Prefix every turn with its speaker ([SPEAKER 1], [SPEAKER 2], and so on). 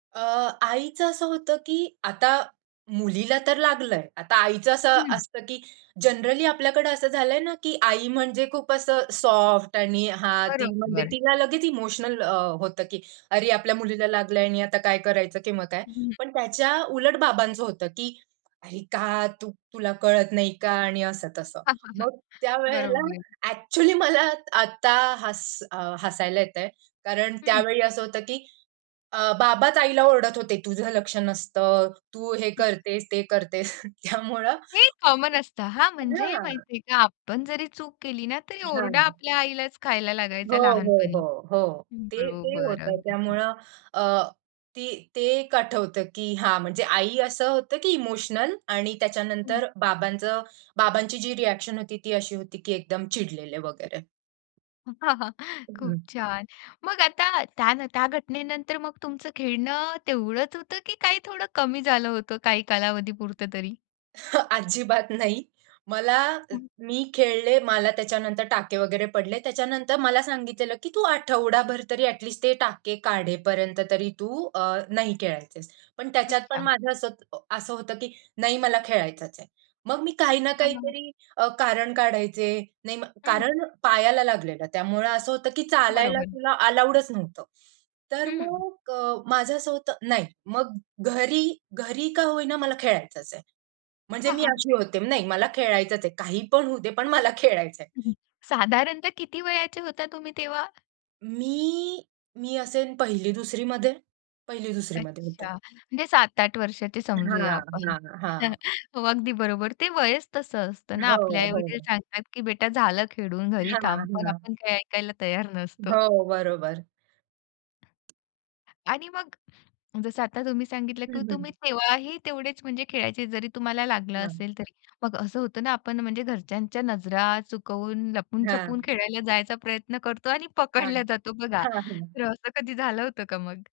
[SPEAKER 1] अ, आईचं असं होतं, की आता मुलीला तर लागलंय. आता आईचं असं
[SPEAKER 2] हं.
[SPEAKER 1] असतं, की जनरली आपल्याकडे असं झालंय न, की आई म्हणजे खूप असं सॉफ्ट आणि हां, ती म्हणजे
[SPEAKER 2] बरोबर.
[SPEAKER 1] तिला लगेच इमोशनल अ, होतं की "अरे! आपल्या मुलीला लागलंय आणि आता काय करायचं? किंवा काय?"
[SPEAKER 2] हं.
[SPEAKER 1] पण त्याच्या उलट बाबांचं, होतं की "अरे का? तुला कळत नाही का?" आणि असं तसं. मग त्यावेळेला
[SPEAKER 2] बरोबर.
[SPEAKER 1] ॲक्चुअली मला आता हस हसायला येतंय कारण
[SPEAKER 2] हं.
[SPEAKER 1] त्यावेळी असं होतं की, अ, बाबाच आईला ओरडत होते, "तुझं लक्ष नसतं. तू हे करतेस, ते करतेस." त्यामुळं
[SPEAKER 2] हे कॉमन असतं हां, म्हणजे
[SPEAKER 1] हां.
[SPEAKER 2] माहिती आहे का? आपण जरी चूक केली ना, तरी
[SPEAKER 1] झालं
[SPEAKER 2] ओरडा
[SPEAKER 1] मग.
[SPEAKER 2] आपल्या आईलाच खायला
[SPEAKER 1] हो,
[SPEAKER 2] लागायचा
[SPEAKER 1] हो,
[SPEAKER 2] लहानपणी.
[SPEAKER 1] हो, हो. ते, ते
[SPEAKER 2] बरोबर,
[SPEAKER 1] होतं.
[SPEAKER 2] अगदी.
[SPEAKER 1] त्यामुळं अ, ते ते 1 आठवतं की हा, म्हणजे आई असं होतं की इमोशनल आणि त्याच्यानंतर बाबांचं बाबांची जी रिॲक्शन होती, ती अशी होती की एकदम चिडलेले वगैरे.
[SPEAKER 2] खूप
[SPEAKER 1] हम्म.
[SPEAKER 2] छान! मग आता, त्या नं त्या घटनेनंतर मग तुमचं खेळणं तेवढंच होतं की काही थोडं कमी झालं होतं काही कालावधी पुरतं तरी?
[SPEAKER 1] ह् अजिबात नाही. मला
[SPEAKER 2] [unintelligible]
[SPEAKER 1] मी खेळले, मला त्याच्यानंतर टाके वगैरे पडले. त्याच्यानंतर मला सांगितलेलं की तू आठवडाभर तरी ॲटलीस्ट ते टाके काढेपर्यंत तरी तू अ, नाही खेळायचेस. पण त्याच्यात पण
[SPEAKER 2] अच्छा.
[SPEAKER 1] माझं असं असं होतं की "नाही मला खेळायचचं आहे." मग मी काही ना
[SPEAKER 2] थांबा ना!
[SPEAKER 1] काहीतरी अ, कारण काढायचे. नाही मग
[SPEAKER 2] हं.
[SPEAKER 1] कारण पायाला लागलेलं त्यामुळं असं होतं की चालायला
[SPEAKER 2] बरोबर.
[SPEAKER 1] तुला अलाउडच नव्हतं. तर
[SPEAKER 2] हं.
[SPEAKER 1] मग माझं असं होतं नाही मग घरी, घरी का होईना मला खेळायचंच आहे. म्हणजे मी अशी होते. नाही मला खेळायचंच आहे. काहीपण होऊ दे, पण मला खेळायचंय.
[SPEAKER 2] साधारणतः किती वयाचे होता तुम्ही तेव्हा?
[SPEAKER 1] मी मी असेन 1ली, 2रीमध्ये 1ली, 2रीमध्ये होते.
[SPEAKER 2] अच्छा, म्हणजे 7-8 वर्षाचे समजूया
[SPEAKER 1] हां,
[SPEAKER 2] आपण.
[SPEAKER 1] हां, हां.
[SPEAKER 2] हो, अगदी बरोबर. ते वयच तसं असतं ना
[SPEAKER 1] हो,
[SPEAKER 2] आपले आईवडील
[SPEAKER 1] हो.
[SPEAKER 2] सांगतात, की बेटा झालं खेळून घरी
[SPEAKER 1] हां,
[SPEAKER 2] थांब. पण
[SPEAKER 1] हां.
[SPEAKER 2] आपण काही ऐकायला तयार नसतो.
[SPEAKER 1] हो, बरोबर.
[SPEAKER 2] आणि मग जसं आता तुम्ही सांगितलं की
[SPEAKER 1] हं,
[SPEAKER 2] तुम्ही
[SPEAKER 1] हं.
[SPEAKER 2] तेव्हाही तेवढेच म्हणजे खेळायचे, जरी तुम्हाला लागलं
[SPEAKER 1] हां.
[SPEAKER 2] असेल तरी. मग असं होतं ना, आपण म्हणजे घरच्यांच्या नजरा चुकवून, लपून-छपून
[SPEAKER 1] हां.
[SPEAKER 2] खेळायला जायचा प्रयत्न करतो आणि
[SPEAKER 1] हां.
[SPEAKER 2] पकडल्या जातो बघा.
[SPEAKER 1] हां, हां.
[SPEAKER 2] तर असं कधी झालं होतं का मग?